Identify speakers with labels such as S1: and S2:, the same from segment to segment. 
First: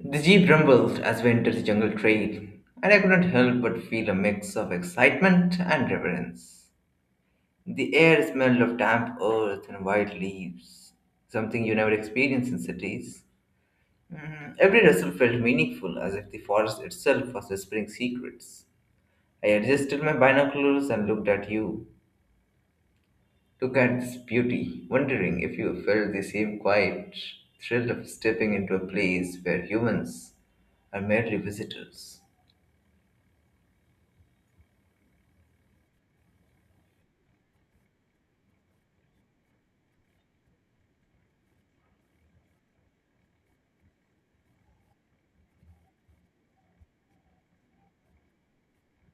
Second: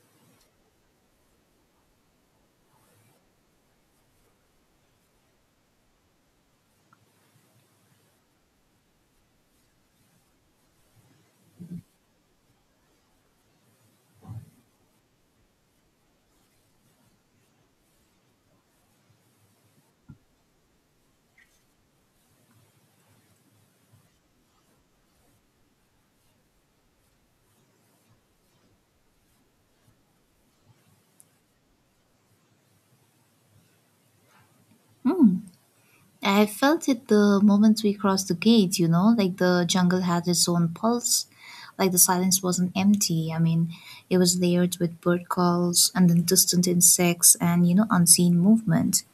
S1: The jeep rumbled as we entered the jungle trail, and I couldn't help but feel a mix of excitement and reverence. The air smelled of damp earth and wild leaves, something you never experience in cities. Every rustle felt meaningful, as if the forest itself was whispering secrets. I adjusted my binoculars and looked at you. Look at this beauty, wondering if you felt the same quiet thrill of stepping into a place where humans are merely visitors.
S2: I felt it the moment we crossed the gate, like the jungle had its own pulse, like the silence wasn't empty. It was layered with bird calls and then distant insects and, unseen movement.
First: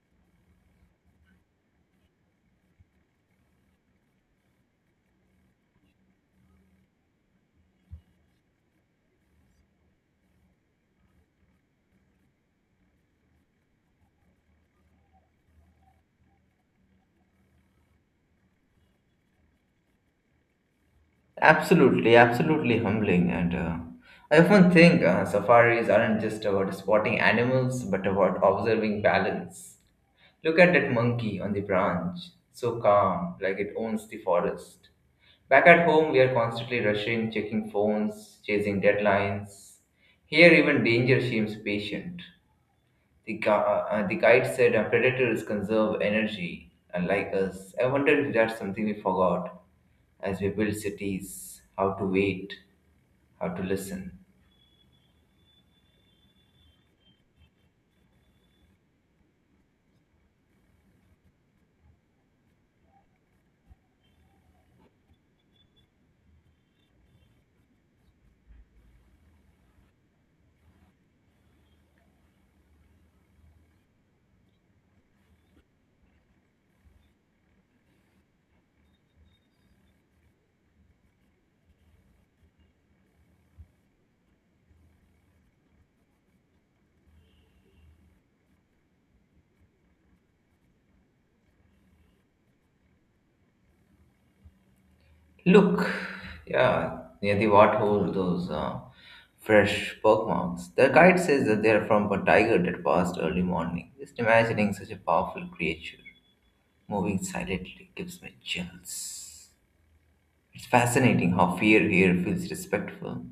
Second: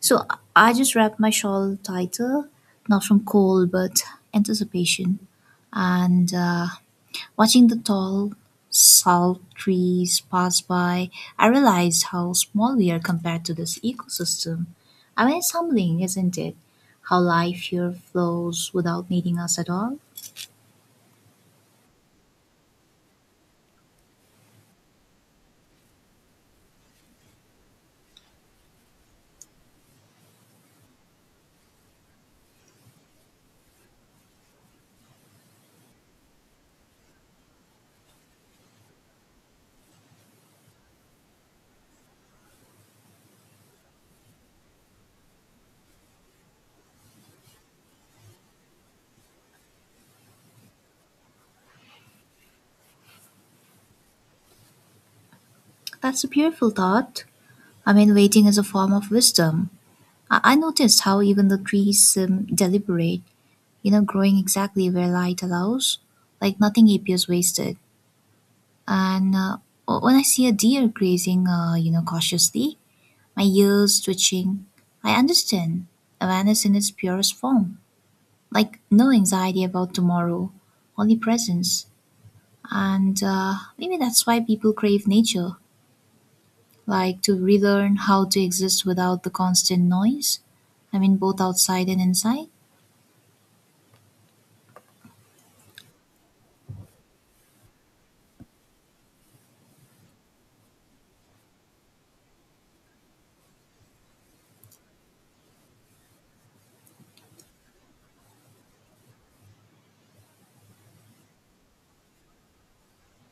S2: So I just wrapped my shawl tighter, not from cold, but anticipation. And Watching the tall salt trees pass by, I realized how small we are compared to this ecosystem. I mean, it's humbling, isn't it? How life here flows without needing us at all.
S1: Absolutely, absolutely humbling. And I often think safaris aren't just about spotting animals, but about observing balance. Look at that monkey on the branch, so calm, like it owns the forest. Back at home, we are constantly rushing, checking phones, chasing deadlines. Here, even danger seems patient. The guide said predators conserve energy, unlike us. I wonder if that's something we forgot as we build cities, how to wait how to listen.
S2: That's a beautiful thought. I mean, waiting is a form of wisdom. I noticed how even the trees seem deliberate, growing exactly where light allows, like nothing appears wasted. And when I see a deer grazing, cautiously, my ears twitching. I understand. Awareness in its purest form. Like no anxiety about tomorrow, only presence. And maybe that's why people crave nature, like to relearn how to exist without the constant noise. I mean, both outside and inside.
S1: Look, yeah, near the what hole, those fresh pock marks. The guide says that they are from a tiger that passed early morning. Just imagining such a powerful creature moving silently gives me chills. It's fascinating how fear here feels respectful,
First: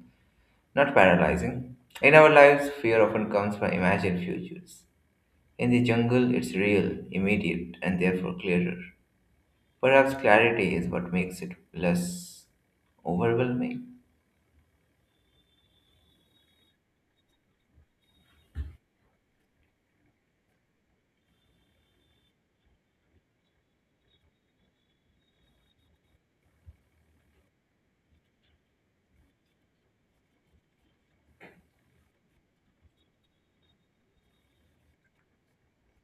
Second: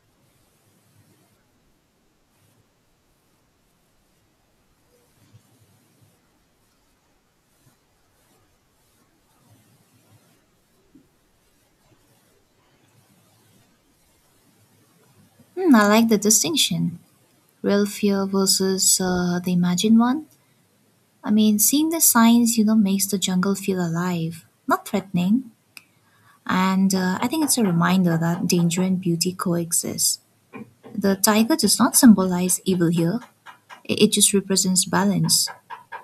S1: not paralyzing. In our lives, fear often comes from imagined futures. In the jungle, it's real, immediate, and therefore clearer. Perhaps clarity is what makes it less overwhelming.
S2: Hmm, I like the distinction. Real fear versus the imagined one. I mean, seeing the signs, makes the jungle feel alive, not threatening. And I think it's a reminder that danger and beauty coexist. The tiger does not symbolize evil here, it just represents balance.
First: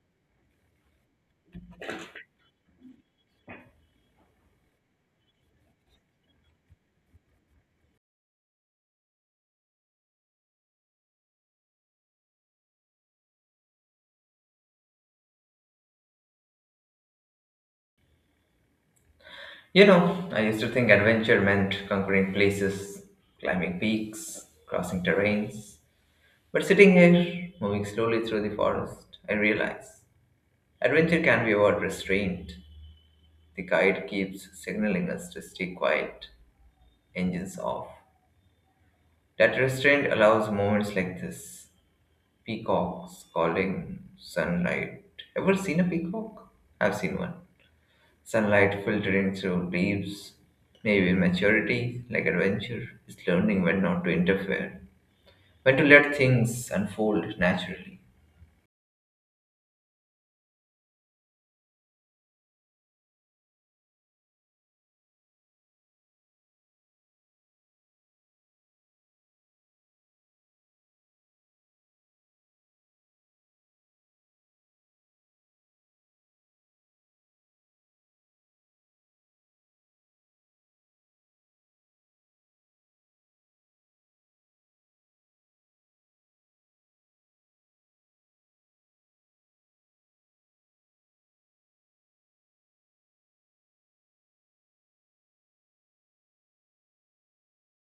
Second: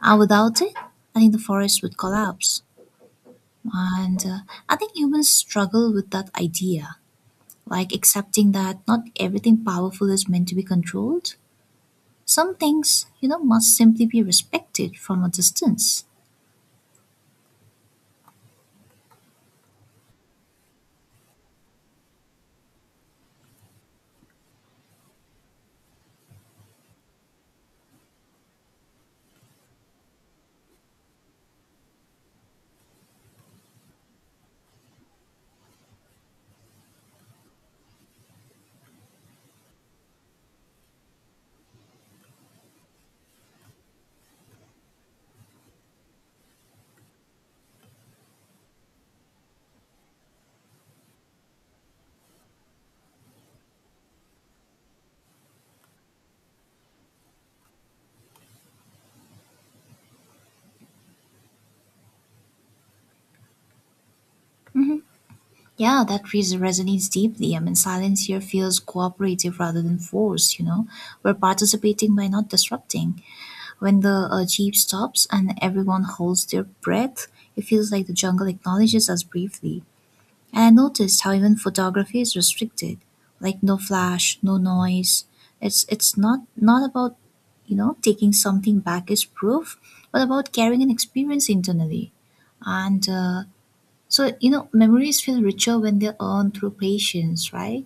S2: And without it, I think the forest would collapse. And I think humans struggle with that idea, like accepting that not everything powerful is meant to be controlled. Some things, must simply be respected from a distance.
S1: You know, I used to think adventure meant conquering places, climbing peaks, crossing terrains. But sitting here, moving slowly through the forest, I realize adventure can be about restraint. The guide keeps signaling us to stay quiet, engines off. That restraint allows moments like this peacocks calling, sunlight. Ever seen a peacock? I've seen one. Sunlight filtering through leaves, maybe maturity, like adventure, is learning when not to interfere, when to let things unfold naturally.
S2: Yeah, resonates deeply. I mean, silence here feels cooperative rather than forced, you know. We're participating by not disrupting. When the jeep stops and everyone holds their breath, it feels like the jungle acknowledges us briefly. And I noticed how even photography is restricted. Like no flash, no noise. It's not about, taking something back as proof, but about carrying an experience internally. And so, memories feel richer when they're earned through patience, right?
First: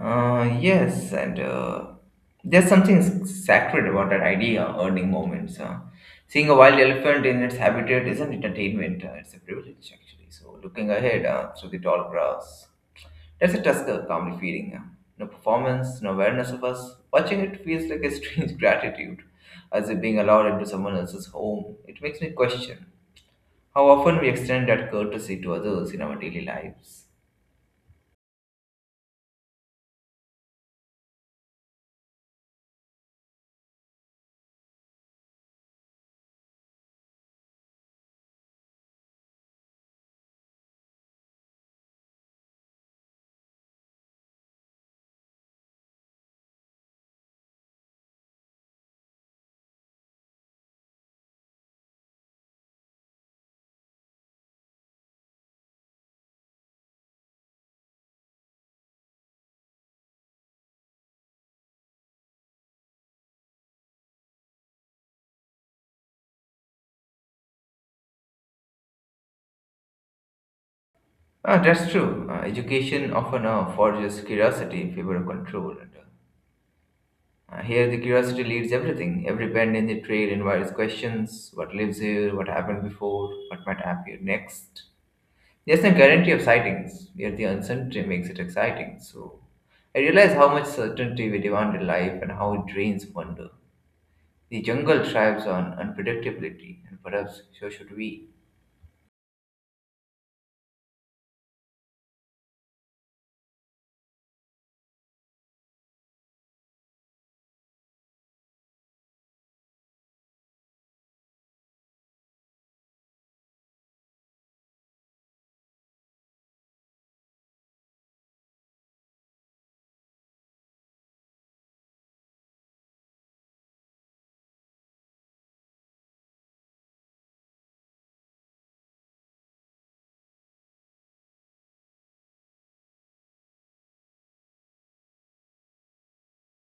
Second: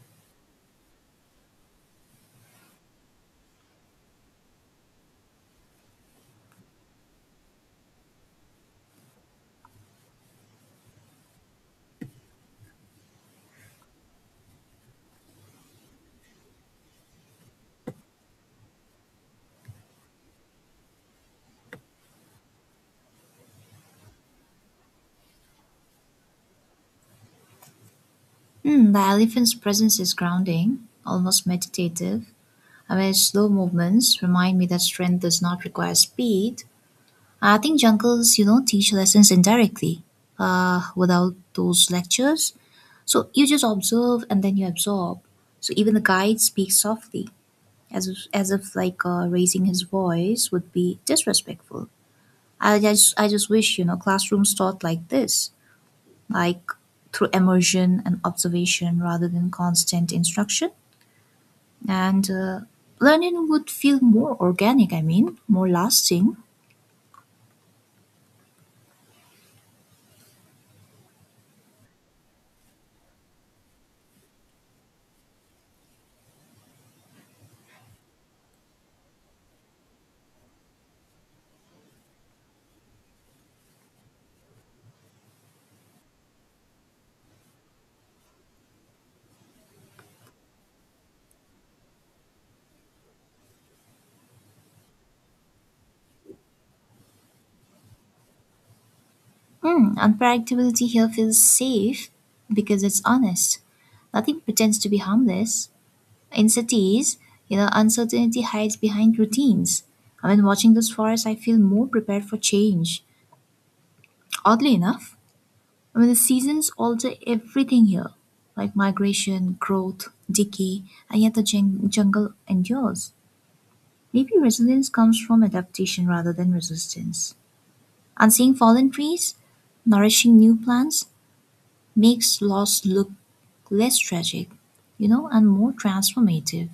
S1: Yes, and there's sacred about that idea, earning moments. Seeing a wild elephant in its habitat isn't entertainment, it's a privilege actually. So, looking ahead through the tall grass, that's a Tusker comedy feeling. No performance, no awareness of us. Watching it feels like a strange gratitude, as if being allowed into someone else's home. It makes me question how often we extend that courtesy to others in our daily lives.
S2: Mm, the elephant's presence is grounding, almost meditative. I mean, slow movements remind me that strength does not require speed. I think jungles, teach lessons indirectly without those lectures. So you just observe and then you absorb. So even the guide speaks softly, as if raising his voice would be disrespectful. I just wish, classrooms taught like this, like through immersion and observation rather than constant instruction. And learning would feel more organic, I mean, more lasting.
S1: Ah, that's true. Education often forges curiosity in favor of control. Here, the curiosity leads everything. Every bend in the trail invites questions: what lives here, what happened before, what might appear next. There's no guarantee of sightings, yet the uncertainty makes it exciting. So I realize how much certainty we demand in life and how it drains wonder. The jungle thrives on unpredictability, and perhaps so should we.
S2: Mm, unpredictability here feels safe because it's honest. Nothing pretends to be harmless. In cities, uncertainty hides behind routines. I mean, watching those forests, I feel more prepared for change. Oddly enough, I mean, the seasons alter everything here, like migration, growth, decay, and yet jungle endures. Maybe resilience comes from adaptation rather than resistance. And seeing fallen trees, nourishing new plants, makes loss look less tragic, and more transformative.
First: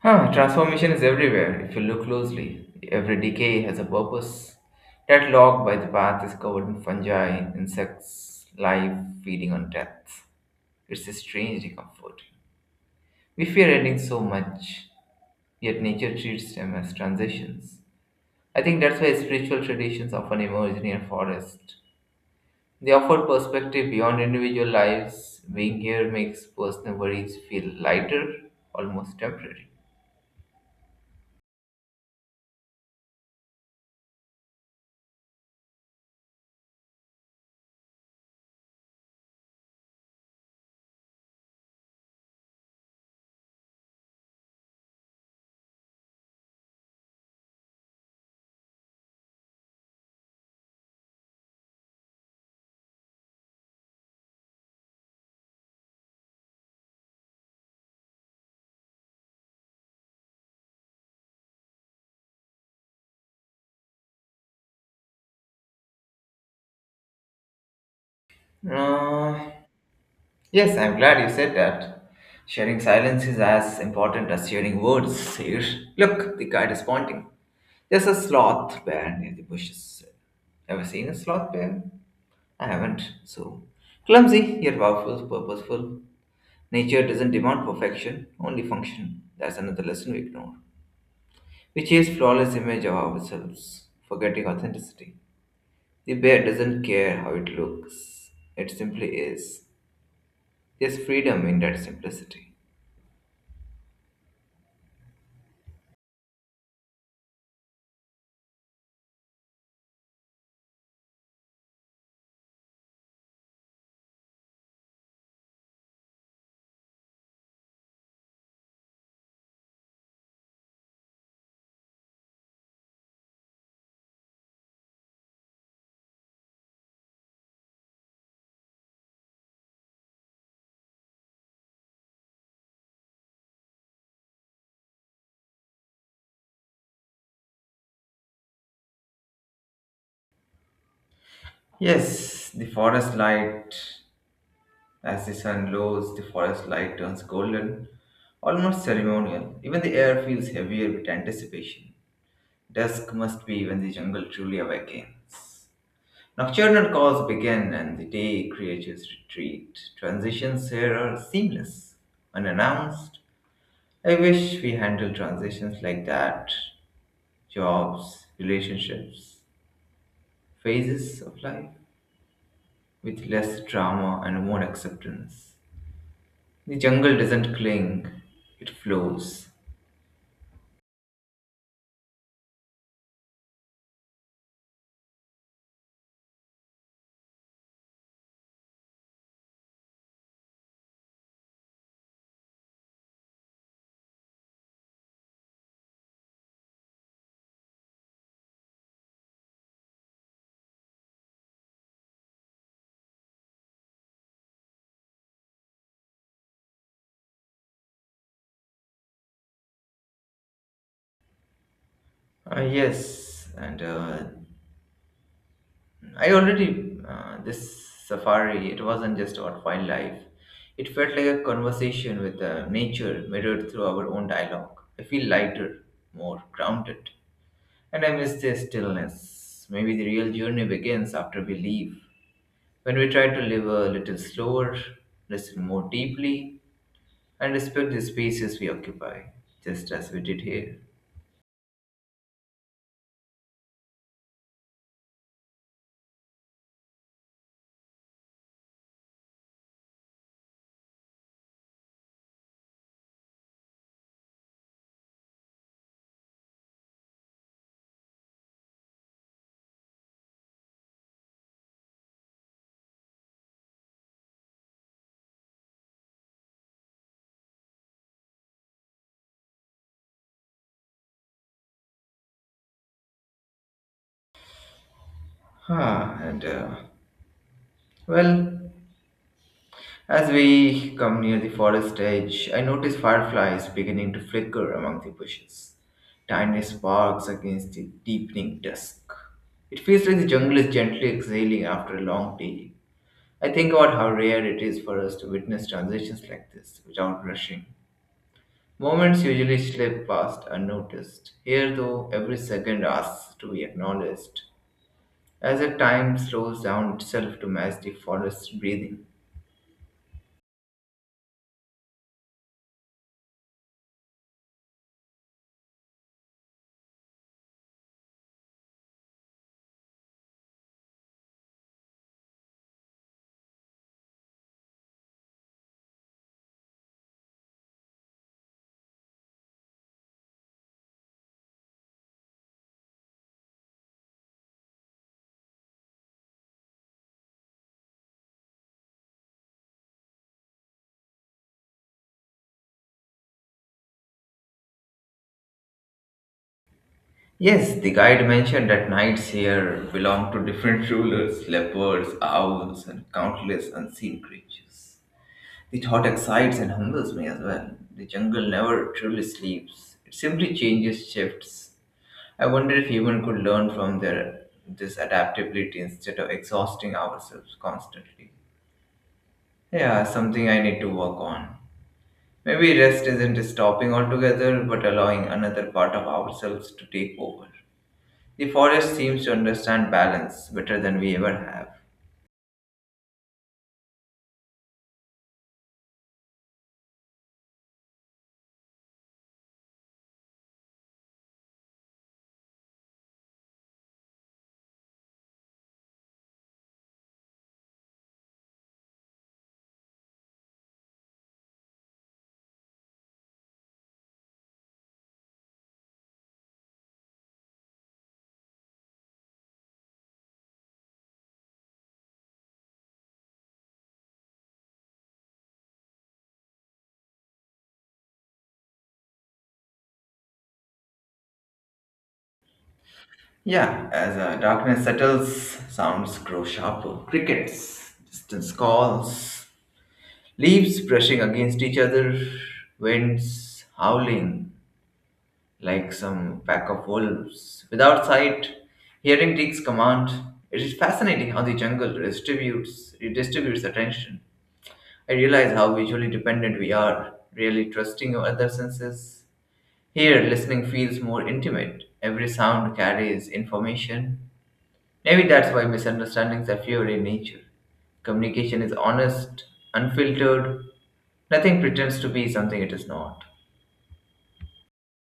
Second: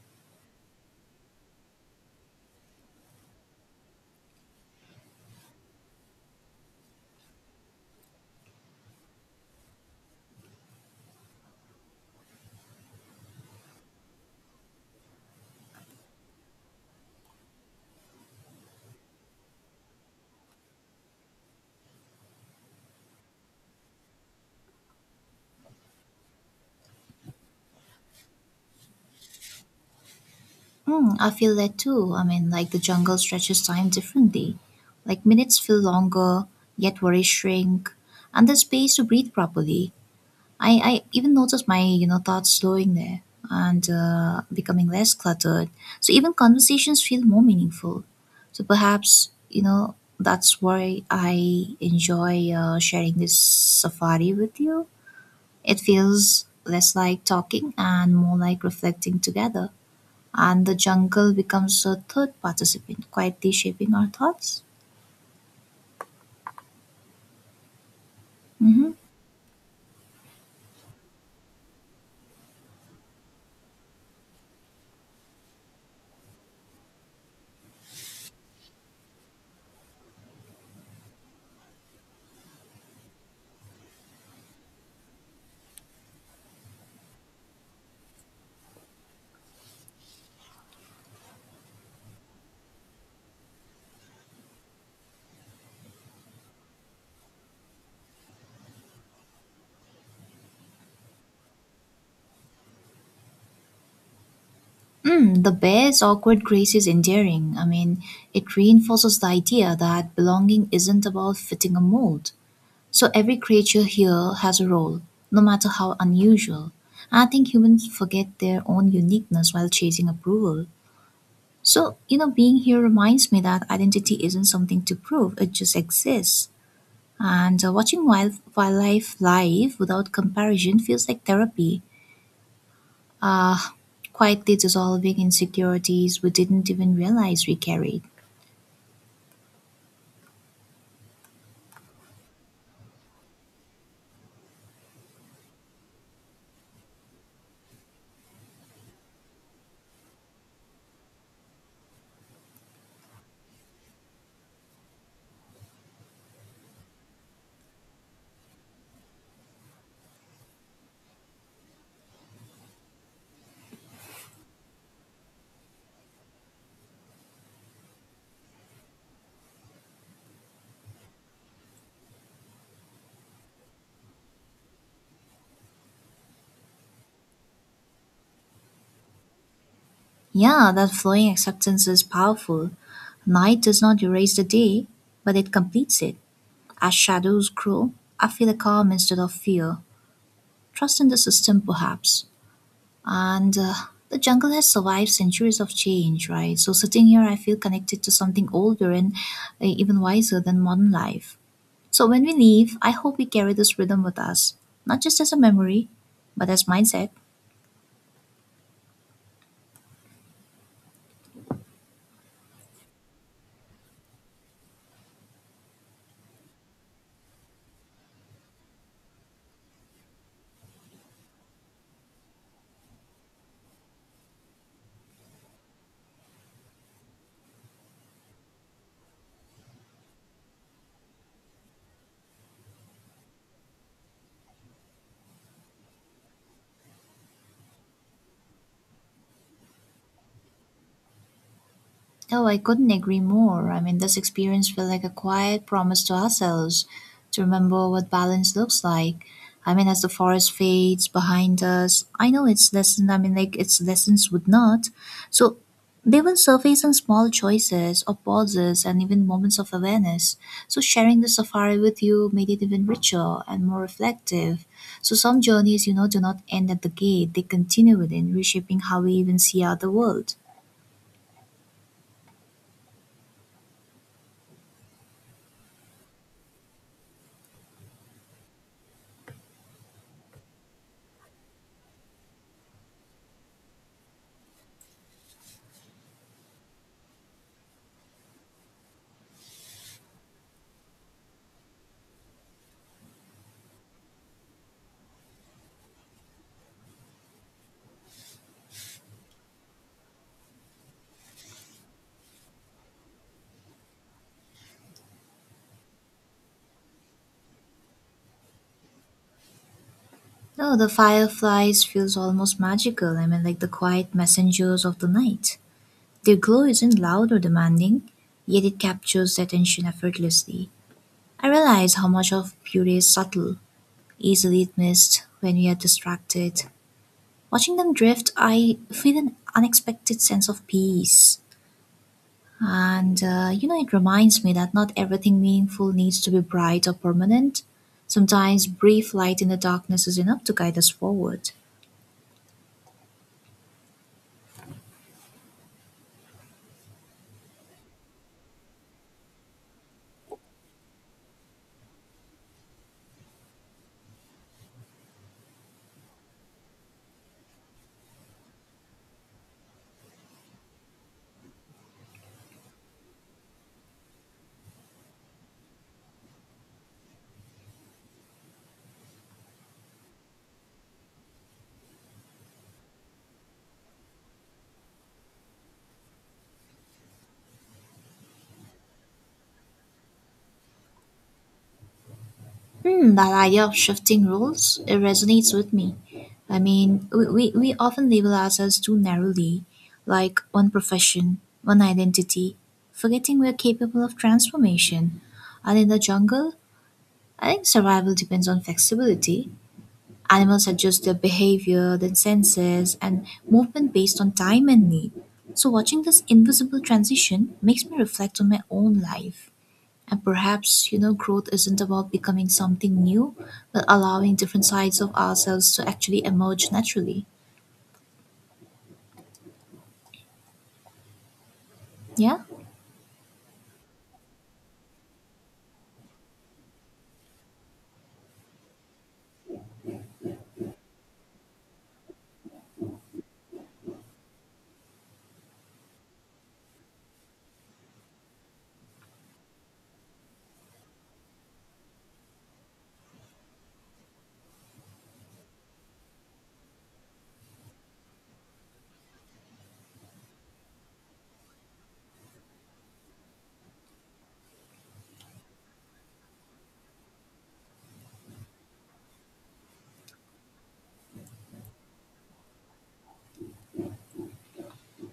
S1: Huh, transformation is everywhere if you look closely. Every decay has a purpose. That log by the path is covered in fungi, insects, life feeding on death. It's strangely comforting. We fear endings so much, yet nature treats them as transitions. I think that's why spiritual traditions often emerge near forests. They offer perspective beyond individual lives. Being here makes personal worries feel lighter, almost temporary.
S2: Mm, I feel that too. I mean, like the jungle stretches time differently. Like minutes feel longer, yet worries shrink, and there's space to breathe properly. I even noticed my thoughts slowing there and becoming less cluttered. So even conversations feel more meaningful. So perhaps that's why I enjoy sharing this safari with you. It feels less like talking and more like reflecting together. And the jungle becomes a third participant, quietly shaping our thoughts. Hmm.
S1: Uh, yes, I'm glad you said that. Sharing silence is as important as sharing words here. Look, the guide is pointing. There's a sloth bear near the bushes. Ever seen a sloth bear? I haven't, so. Clumsy, yet powerful, purposeful. Nature doesn't demand perfection, only function. That's another lesson we ignore. We chase flawless image of ourselves, forgetting authenticity. The bear doesn't care how it looks. It simply is. There's freedom in that simplicity.
S2: Mm, the bear's awkward grace is endearing. I mean, it reinforces the idea that belonging isn't about fitting a mold. So every creature here has a role, no matter how unusual. I think humans forget their own uniqueness while chasing approval. So, being here reminds me that identity isn't something to prove, it just exists. And watching wildlife live without comparison feels like therapy, uh, quietly dissolving insecurities we didn't even realize we carried.
S1: Yes, the forest light, as the sun lows, the forest light turns golden, almost ceremonial. Even the air feels heavier with anticipation. Dusk must be when the jungle truly awakens. Nocturnal calls begin and the day creatures retreat. Transitions here are seamless, unannounced. I wish we handled transitions like that jobs, relationships, phases of life with less drama and more acceptance. The jungle doesn't cling, it flows.
S2: Yeah, that flowing acceptance is powerful. Night does not erase the day, but it completes it. As shadows grow, I feel a calm instead of fear, trust in the system perhaps. And the jungle has survived centuries of change, right? So sitting here, I feel connected to something older and even wiser than modern life. So when we leave, I hope we carry this rhythm with us, not just as a memory, but as mindset.
S1: Ah yes, and I already this safari. It wasn't just about wildlife. It felt like a conversation with nature mirrored through our own dialogue. I feel lighter, more grounded, and I miss the stillness. Maybe the real journey begins after we leave, when we try to live a little slower, listen more deeply, and respect the spaces we occupy, just as we did here.
S2: Oh, I couldn't agree more. I mean, this experience felt like a quiet promise to ourselves to remember what balance looks like. I mean, as the forest fades behind us, I know its lesson. I mean, like its lessons would not. So they will surface in small choices or pauses and even moments of awareness. So sharing the safari with you made it even richer and more reflective. So some journeys, do not end at the gate. They continue within, reshaping how we even see out the world.
S1: Ah, and uh, well, As we come near the forest edge, I notice fireflies beginning to flicker among the bushes, tiny sparks against the deepening dusk. It feels like the jungle is gently exhaling after a long day. I think about how rare it is for us to witness transitions like this without rushing. Moments usually slip past unnoticed. Here, though, every second asks to be acknowledged, as if time slows down itself to match the forest's breathing.
S2: No, the fireflies feels almost magical. I mean, like the quiet messengers of the night. Their glow isn't loud or demanding, yet it captures the attention effortlessly. I realize how much of beauty is subtle, easily missed when we are distracted. Watching them drift, I feel an unexpected sense of peace. And it reminds me that not everything meaningful needs to be bright or permanent. Sometimes brief light in the darkness is enough to guide us forward.
S1: Yes, the guide mentioned that knights here belong to different rulers, leopards, owls, and countless unseen creatures. The thought excites and humbles me as well. The jungle never truly sleeps, it simply changes shifts. I wonder if human could learn from their this adaptability instead of exhausting ourselves constantly. Yeah, something I need to work on. Maybe rest isn't stopping altogether, but allowing another part of ourselves to take over. The forest seems to understand balance better than we ever have.
S2: Hmm, that idea of shifting roles, it resonates with me. I mean, we often label ourselves too narrowly, like one profession, one identity, forgetting we're capable of transformation. And in the jungle, I think survival depends on flexibility. Animals adjust their behavior, their senses, and movement based on time and need. So, watching this invisible transition makes me reflect on my own life. And perhaps, growth isn't about becoming something new, but allowing different sides of ourselves to actually emerge naturally. Yeah?
S1: Yeah, as darkness settles, sounds grow sharper. Crickets, distant calls, leaves brushing against each other, winds howling like some pack of wolves. Without sight, hearing takes command. It is fascinating how the jungle distributes redistributes attention. I realize how visually dependent we are, really trusting our other senses. Here, listening feels more intimate. Every sound carries information. Maybe that's why misunderstandings are fewer in nature. Communication is honest, unfiltered. Nothing pretends to be something it is not.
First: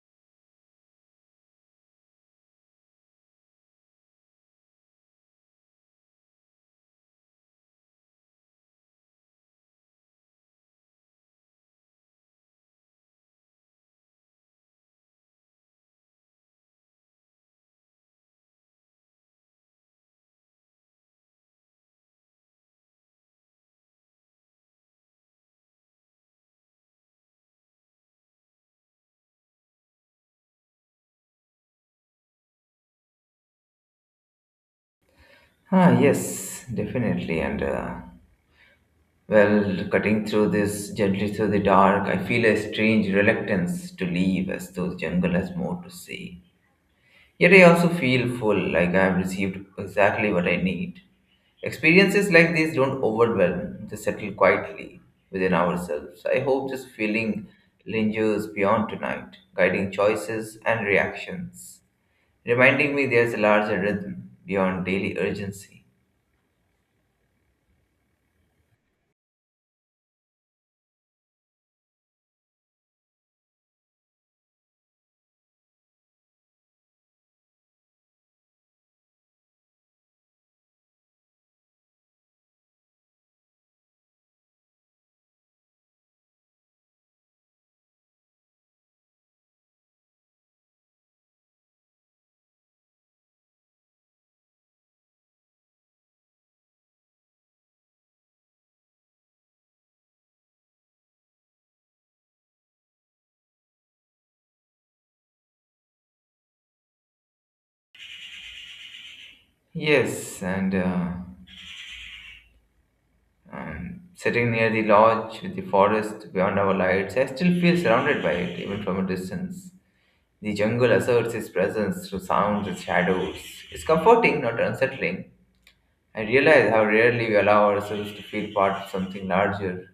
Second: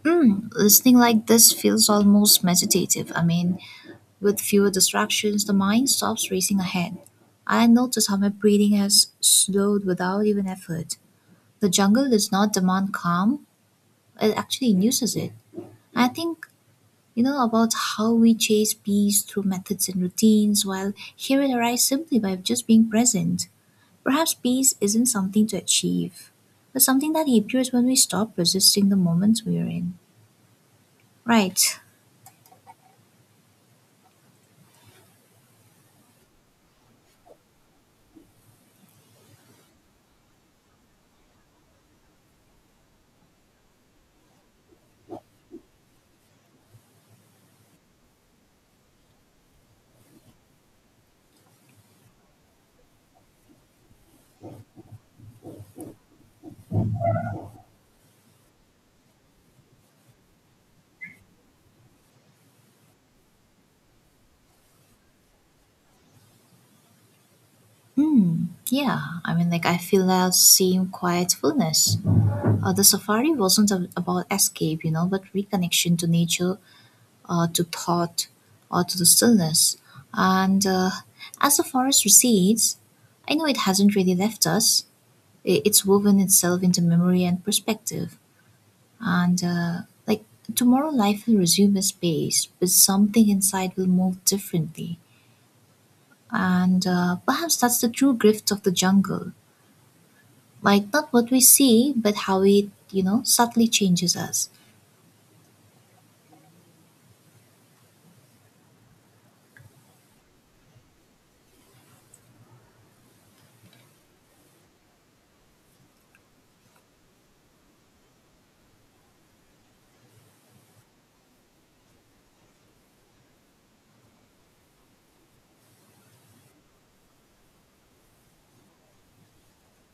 S2: Mm, listening like this feels almost meditative. I mean, with fewer distractions, the mind stops racing ahead. I notice how my breathing has slowed without even effort. The jungle does not demand calm, it actually induces it. I think, about how we chase peace through methods and routines, while here it arrives simply by just being present. Perhaps peace isn't something to achieve, but something that appears when we stop resisting the moments we are in. Right.
S1: Ah, yes, definitely. Cutting through this, gently through the dark, I feel a strange reluctance to leave as though the jungle has more to say. Yet I also feel full, like I have received exactly what I need. Experiences like these don't overwhelm, they settle quietly within ourselves. I hope this feeling lingers beyond tonight, guiding choices and reactions, reminding me there's a larger rhythm beyond daily urgency.
S2: Hmm. Yeah. I mean, like, I feel that same quiet fullness. The safari wasn't about escape, but reconnection to nature, to thought, or to the stillness. And as the forest recedes, I know it hasn't really left us. It's woven itself into memory and perspective. And like tomorrow, life will resume its pace, but something inside will move differently. And perhaps that's the true gift of the jungle. Like, not what we see, but how it, subtly changes us.
S1: Yes, and Sitting near the lodge with the forest beyond our lights, I still feel surrounded by it, even from a distance. The jungle asserts its presence through sounds and shadows. It's comforting, not unsettling. I realize how rarely we allow ourselves to feel part of something larger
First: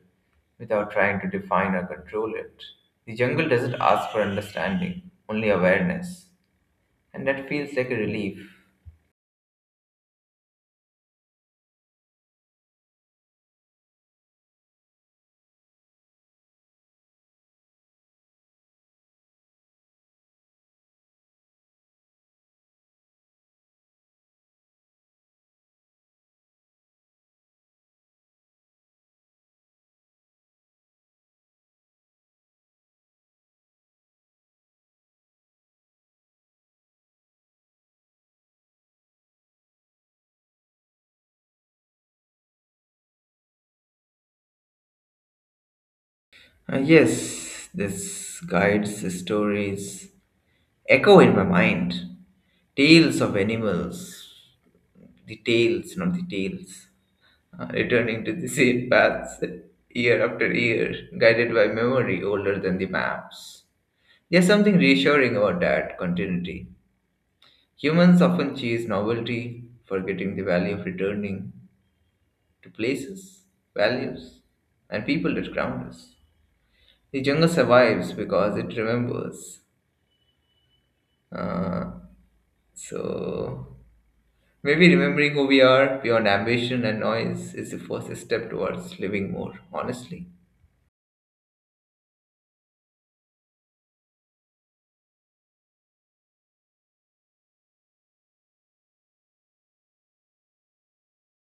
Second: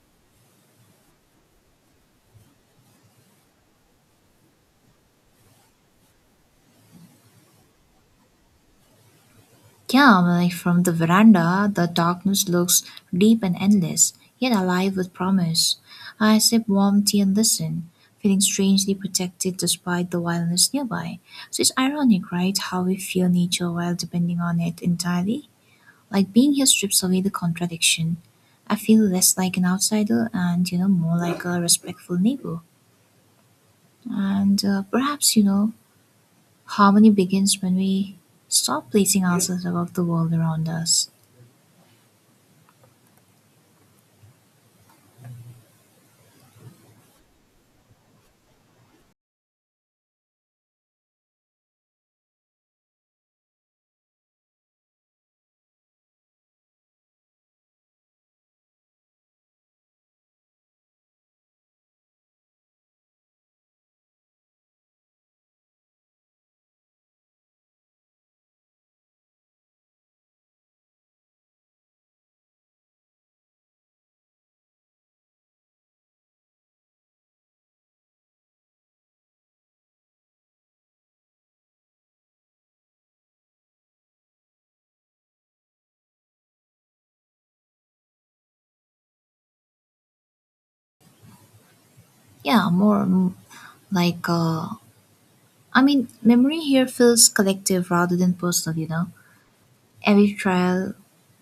S1: without trying to define or control it. The jungle doesn't ask for understanding, only awareness, and that feels like a relief.
S2: Yeah, like from the veranda, the darkness looks deep and endless, yet alive with promise. I sip warm tea and listen, feeling strangely protected despite the wildness nearby. So it's ironic, right? How we fear nature while depending on it entirely. Like being here strips away the contradiction. I feel less like an outsider and, more like a respectful neighbor. And perhaps, harmony begins when we stop placing ourselves above the world around us.
S1: Yes, this guides the stories echo in my mind. Tales of animals, the tales, not the tales. Returning to the same paths year after year, guided by memory older than the maps. There's something reassuring about that continuity. Humans often chase novelty, forgetting the value of returning to places, values, and people that ground us. The jungle survives because it remembers. Uh, so, Maybe remembering who we are beyond ambition and noise is the first step towards living more honestly.
S2: Yeah, more mm, like, uh, I mean, memory here feels collective rather than personal, you know. Every trial,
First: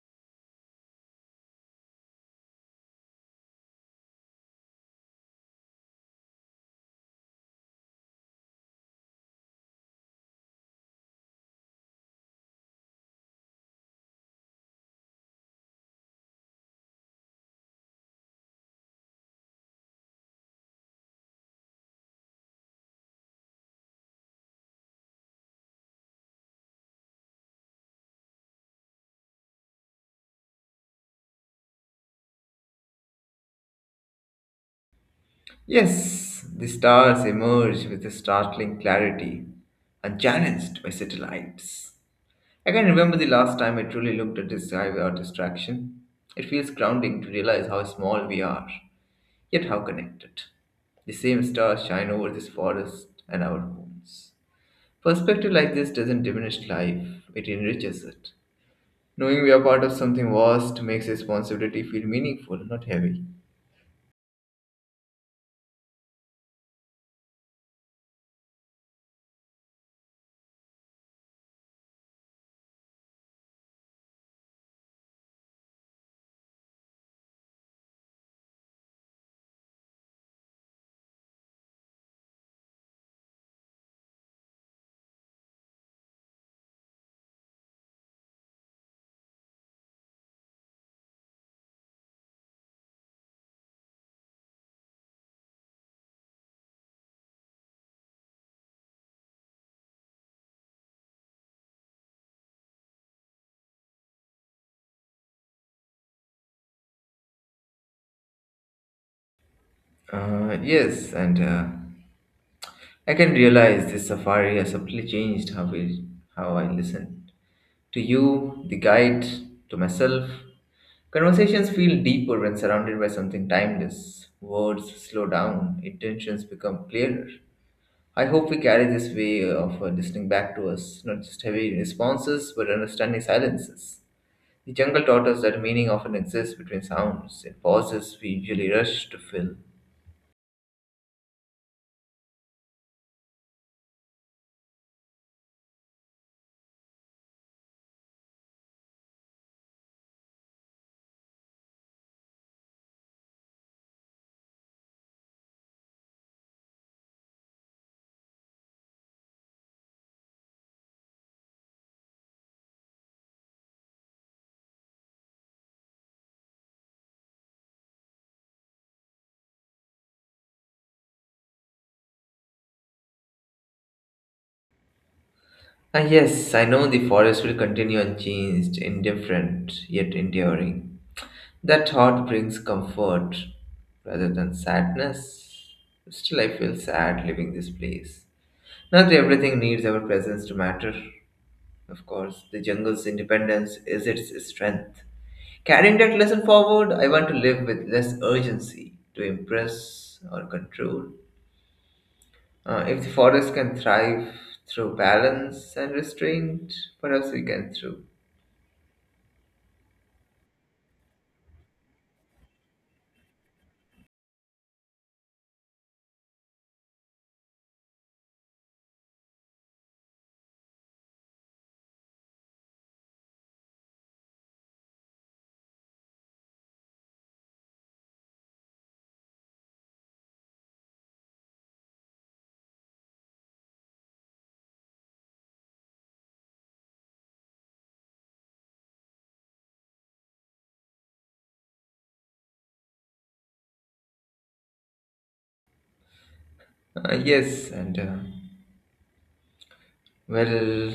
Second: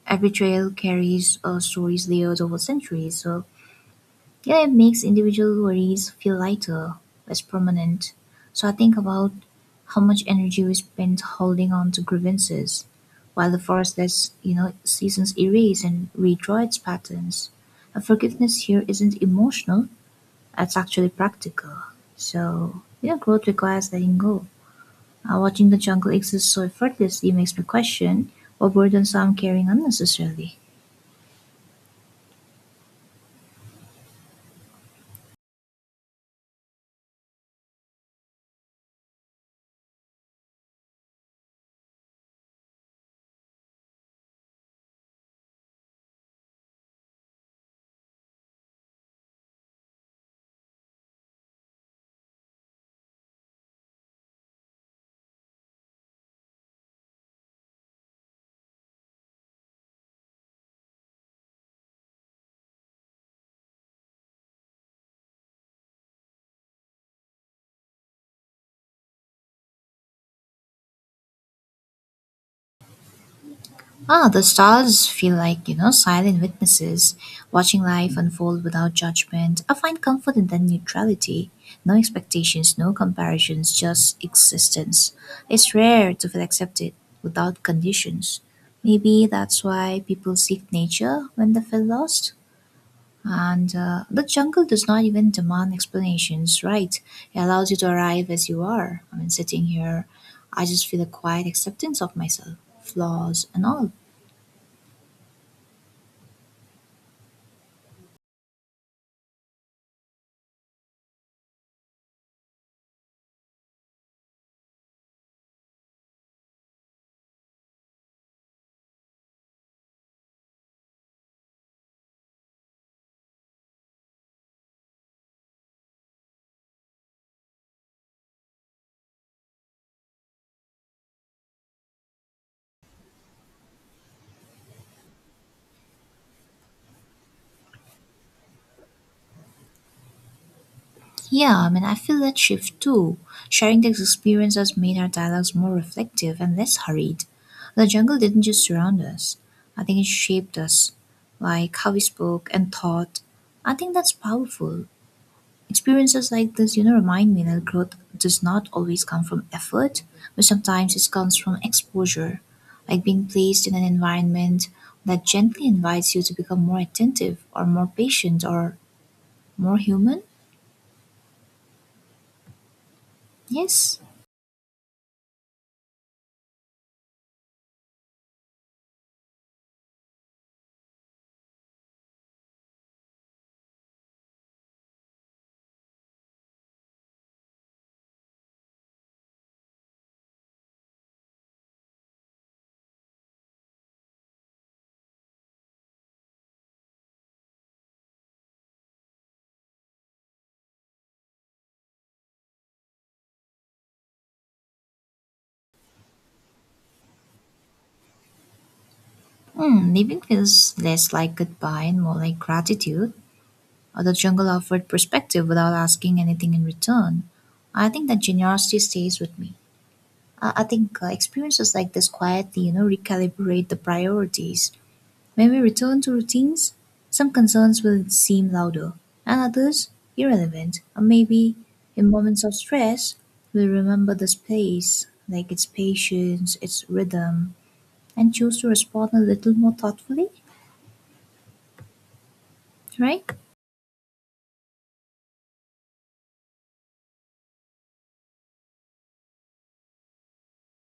S2: every trail carries stories layered over centuries. So yeah, it makes individual worries feel lighter, less permanent. So I think about how much energy we spend holding on to grievances, while the forest lets seasons erase and redraw its patterns. And forgiveness here isn't emotional; it's actually practical. So yeah, growth requires letting go. Watching the jungle exist so effortlessly makes me question what burdens I'm carrying unnecessarily.
S1: Yes, the stars emerge with a startling clarity, unchallenged by satellites. I can remember the last time I truly looked at the sky without distraction. It feels grounding to realize how small we are, yet how connected. The same stars shine over this forest and our homes. Perspective like this doesn't diminish life, it enriches it. Knowing we are part of something vast makes responsibility feel meaningful, not heavy.
S2: Ah, the stars feel like, silent witnesses, watching life unfold without judgment. I find comfort in that neutrality. No expectations, no comparisons, just existence. It's rare to feel accepted without conditions. Maybe that's why people seek nature when they feel lost. And the jungle does not even demand explanations, right? It allows you to arrive as you are. I mean, sitting here, I just feel a quiet acceptance of myself, flaws, and all.
S1: Yes, and I can realize this safari has subtly changed how I listen to you, the guide, to myself. Conversations feel deeper when surrounded by something timeless. Words slow down, intentions become clearer. I hope we carry this way of listening back to us, not just heavy responses, but understanding silences. The jungle taught us that meaning often exists between sounds, in pauses we usually rush to fill.
S2: Yeah, I mean, I feel that shift too. Sharing these experiences made our dialogues more reflective and less hurried. The jungle didn't just surround us, I think it shaped us, like how we spoke and thought. I think that's powerful. Experiences like this, remind me that growth does not always come from effort, but sometimes it comes from exposure, like being placed in an environment that gently invites you to become more attentive or more patient or more human. Yes.
S1: Ah, yes, I know the forest will continue unchanged, indifferent, yet enduring. That thought brings comfort rather than sadness. Still, I feel sad leaving this place. Not everything needs our presence to matter. Of course, the jungle's independence is its strength. Carrying that lesson forward, I want to live with less urgency to impress or control. If the forest can thrive through balance and restraint, perhaps we can too.
S2: Hmm, leaving feels less like goodbye and more like gratitude. Or the jungle offered perspective without asking anything in return. I think that generosity stays with me. I think experiences like this quietly, recalibrate the priorities. When we return to routines, some concerns will seem louder, and others irrelevant. Or maybe in moments of stress, we remember the space, like its patience, its rhythm, and choose to respond a little more thoughtfully, right?
S1: Uh, yes, and uh, well,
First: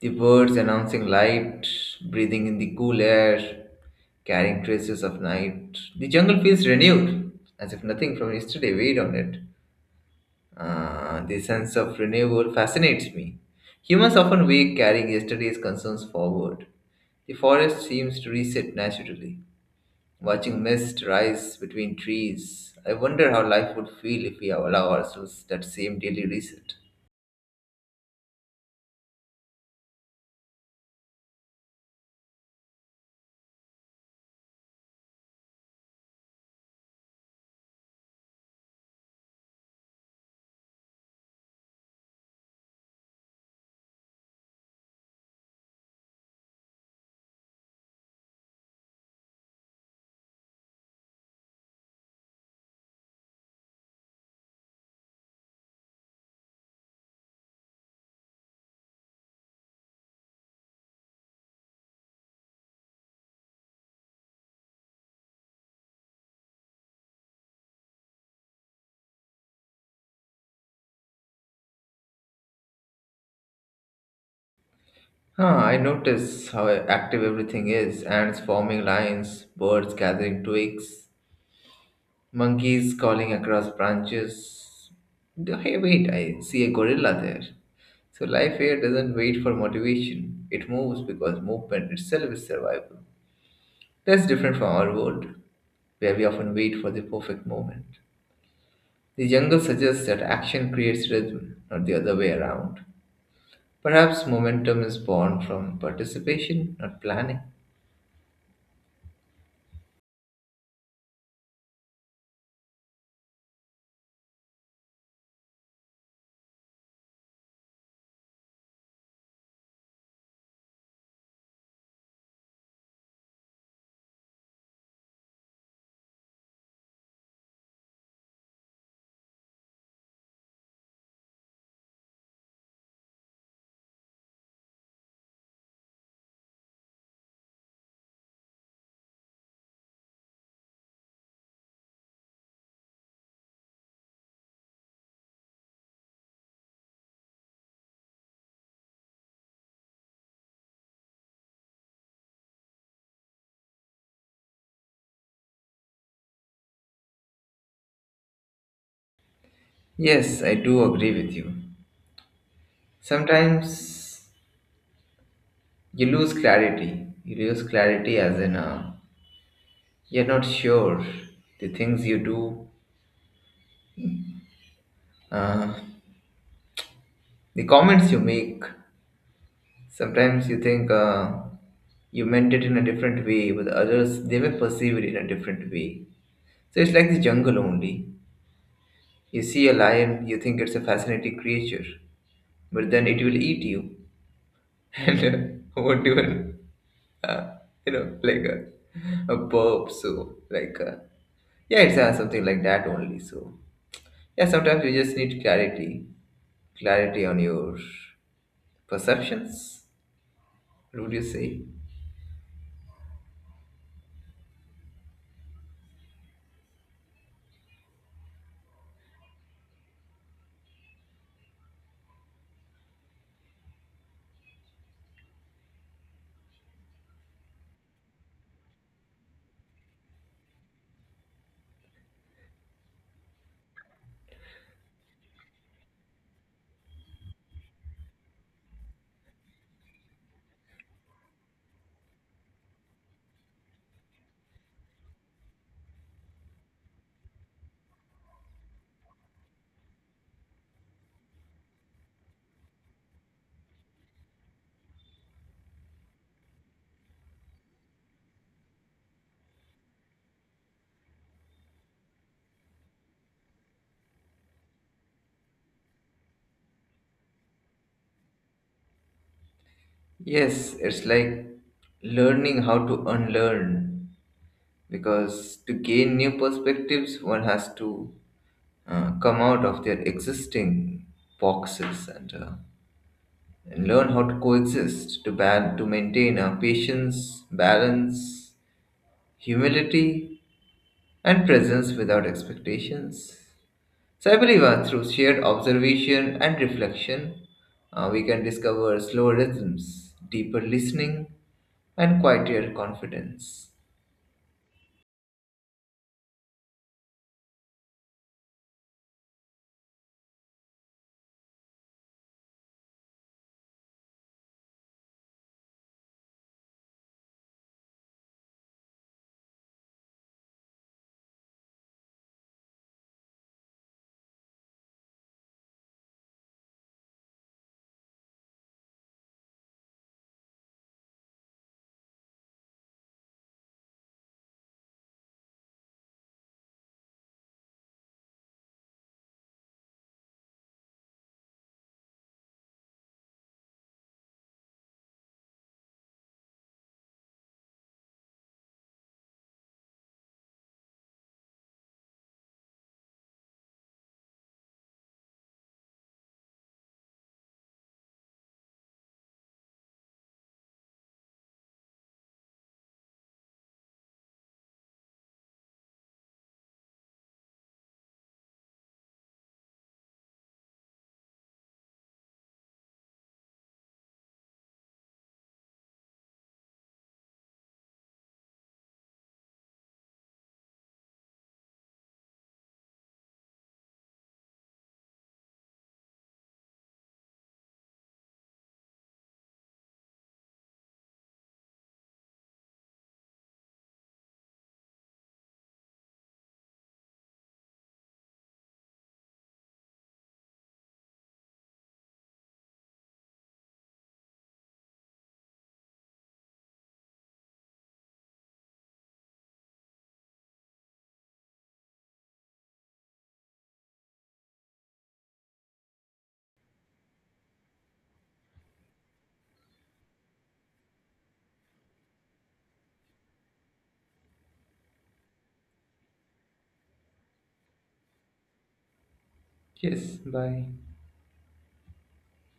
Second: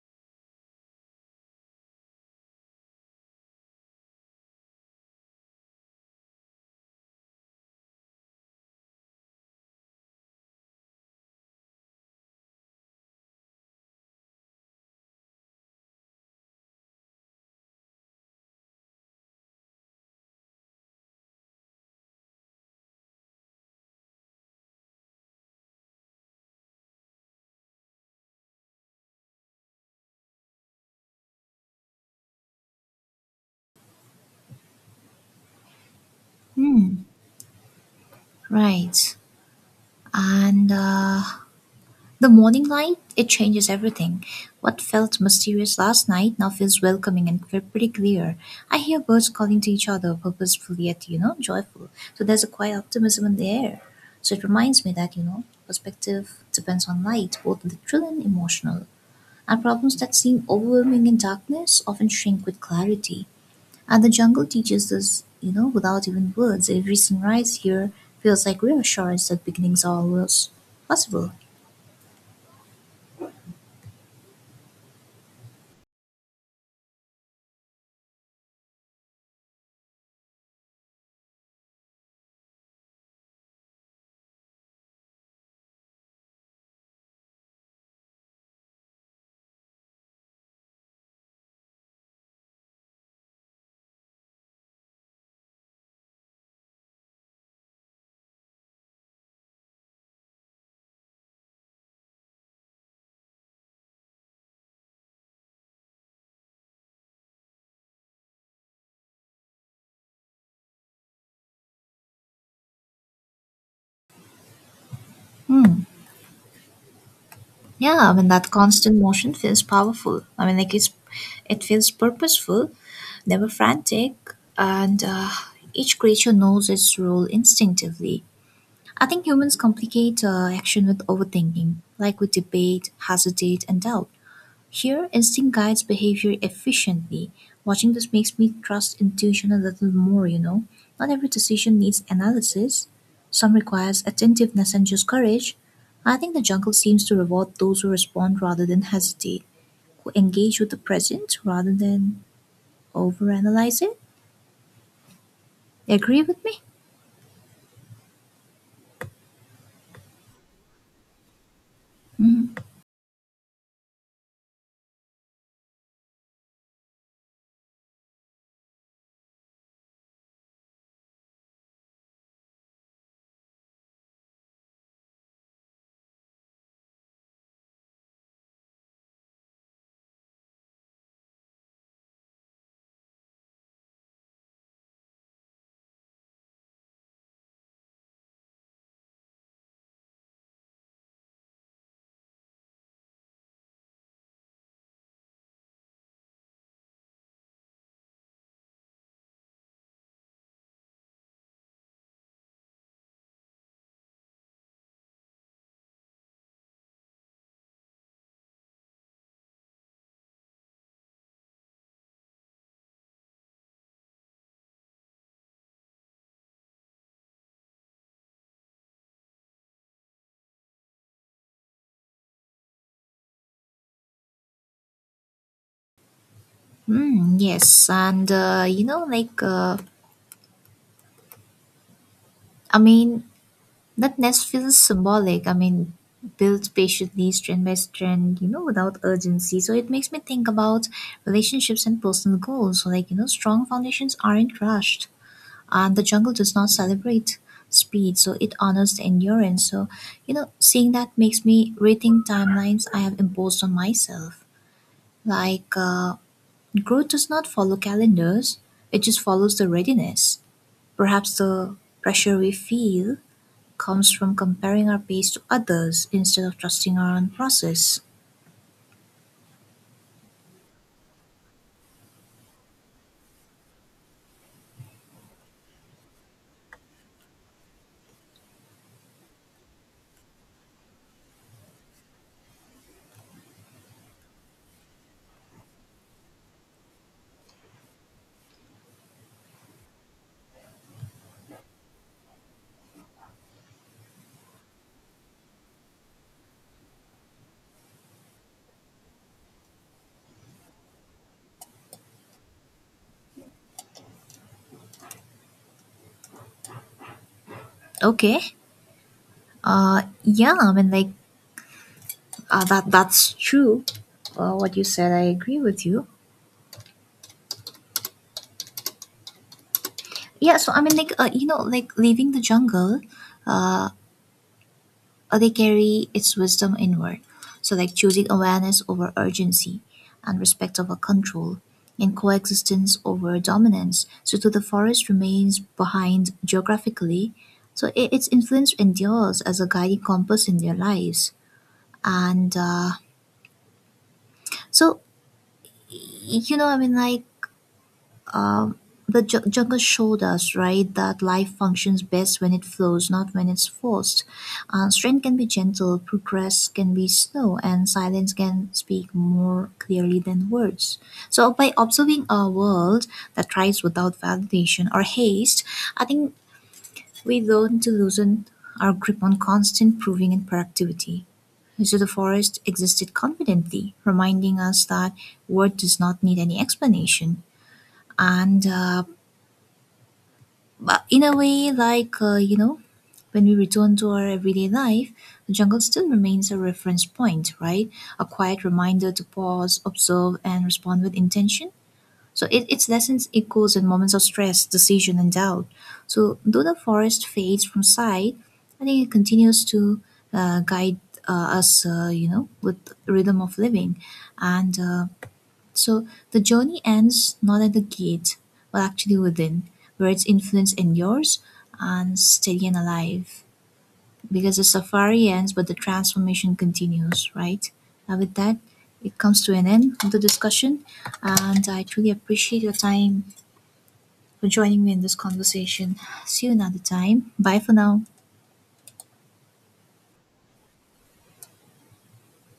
S1: the birds announcing light, breathing in the cool air, carrying traces of night. The jungle feels renewed, as if nothing from yesterday weighed on it. The sense of renewal fascinates me. Humans often wake carrying yesterday's concerns forward. The forest seems to reset naturally. Watching mist rise between trees, I wonder how life would feel if we allow ourselves that same daily reset.
S2: Hmm. Right. And The morning light, it changes everything. What felt mysterious last night now feels welcoming and pretty clear. I hear birds calling to each other, purposeful yet, joyful. So there's a quiet optimism in the air. So it reminds me that, perspective depends on light, both literal and emotional. And problems that seem overwhelming in darkness often shrink with clarity. And the jungle teaches us, without even words, every sunrise here feels like reassurance that beginnings are always possible.
S1: Huh, I notice how active everything is ants forming lines, birds gathering twigs, monkeys calling across branches. Hey, wait, I see a gorilla there. So life here doesn't wait for motivation, it moves because movement itself is survival. That's different from our world, where we often wait for the perfect moment. The jungle suggests that action creates rhythm, not the other way around. Perhaps momentum is born from participation, not planning.
S2: Hmm. Yeah, I mean that constant motion feels powerful. It feels purposeful, never frantic, and each creature knows its role instinctively. I think humans complicate action with overthinking, like we debate, hesitate, and doubt. Here, instinct guides behavior efficiently. Watching this makes me trust intuition a little more, you know. Not every decision needs analysis. Some requires attentiveness and just courage. I think the jungle seems to reward those who respond rather than hesitate, who engage with the present rather than overanalyze it. Agree with me?
S1: Yes, I do agree with you.
S2: Mm,
S1: Sometimes you lose clarity. You lose clarity as in you're not sure the things you do, the comments you make. Sometimes you think you meant it in a different way, but others they may perceive it in a different way. So it's like the jungle only. You see a lion, you think it's a fascinating creature, but then it will eat you. And what do you, uh, you know, like a burp, so like. Yeah, it's something like that only. So, yeah, sometimes you just need clarity, clarity on your perceptions, would you say?
S2: mm, yes, and you know, like, I mean, that nest feels symbolic. I mean, built patiently, strand by strand, without urgency. So it makes me think about relationships and personal goals. So, like, strong foundations aren't rushed, and the jungle does not celebrate speed. So it honors the endurance. So, seeing that makes me rethink timelines I have imposed on myself. Like, growth does not follow calendars, it just follows the readiness. Perhaps the pressure we feel comes from comparing our pace to others instead of trusting our own process.
S1: Yes, it's like learning how to unlearn because to gain new perspectives, one has to come out of their existing boxes and learn how to coexist to ban to maintain our patience, balance, humility, and presence without expectations. So I believe through shared observation and reflection, we can discover slower rhythms, deeper listening, and quieter confidence.
S2: Okay. Yeah, I mean, that's true. What you said, I agree with you. Yeah, so I mean, leaving the jungle, uh, or they carry its wisdom inward. So, like choosing awareness over urgency, and respect over control, and coexistence over dominance. So, too, the forest remains behind geographically. So, I its influence endures as a guiding compass in their lives. And so, you know, I mean, like But Junker showed us, right, that life functions best when it flows, not when it's forced. Strength can be gentle, progress can be slow, and silence can speak more clearly than words. So, by observing a world that thrives without validation or haste, I think we learn to loosen our grip on constant proving and productivity. So, the forest existed confidently, reminding us that word does not need any explanation. And But in a way, when we return to our everyday life, the jungle still remains a reference point, right? A quiet reminder to pause, observe, and respond with intention. Its lessons echoes in moments of stress, decision, and doubt. So though the forest fades from sight, I think it continues to guide us, with the rhythm of living. And so the journey ends not at the gate, but actually within, where its influence endures and steady and alive. Because the safari ends, but the transformation continues, right? Now, with that, it comes to an end of the discussion, and I truly appreciate your time for joining me in this conversation. See you another time. Bye for now.
S1: Yes, bye.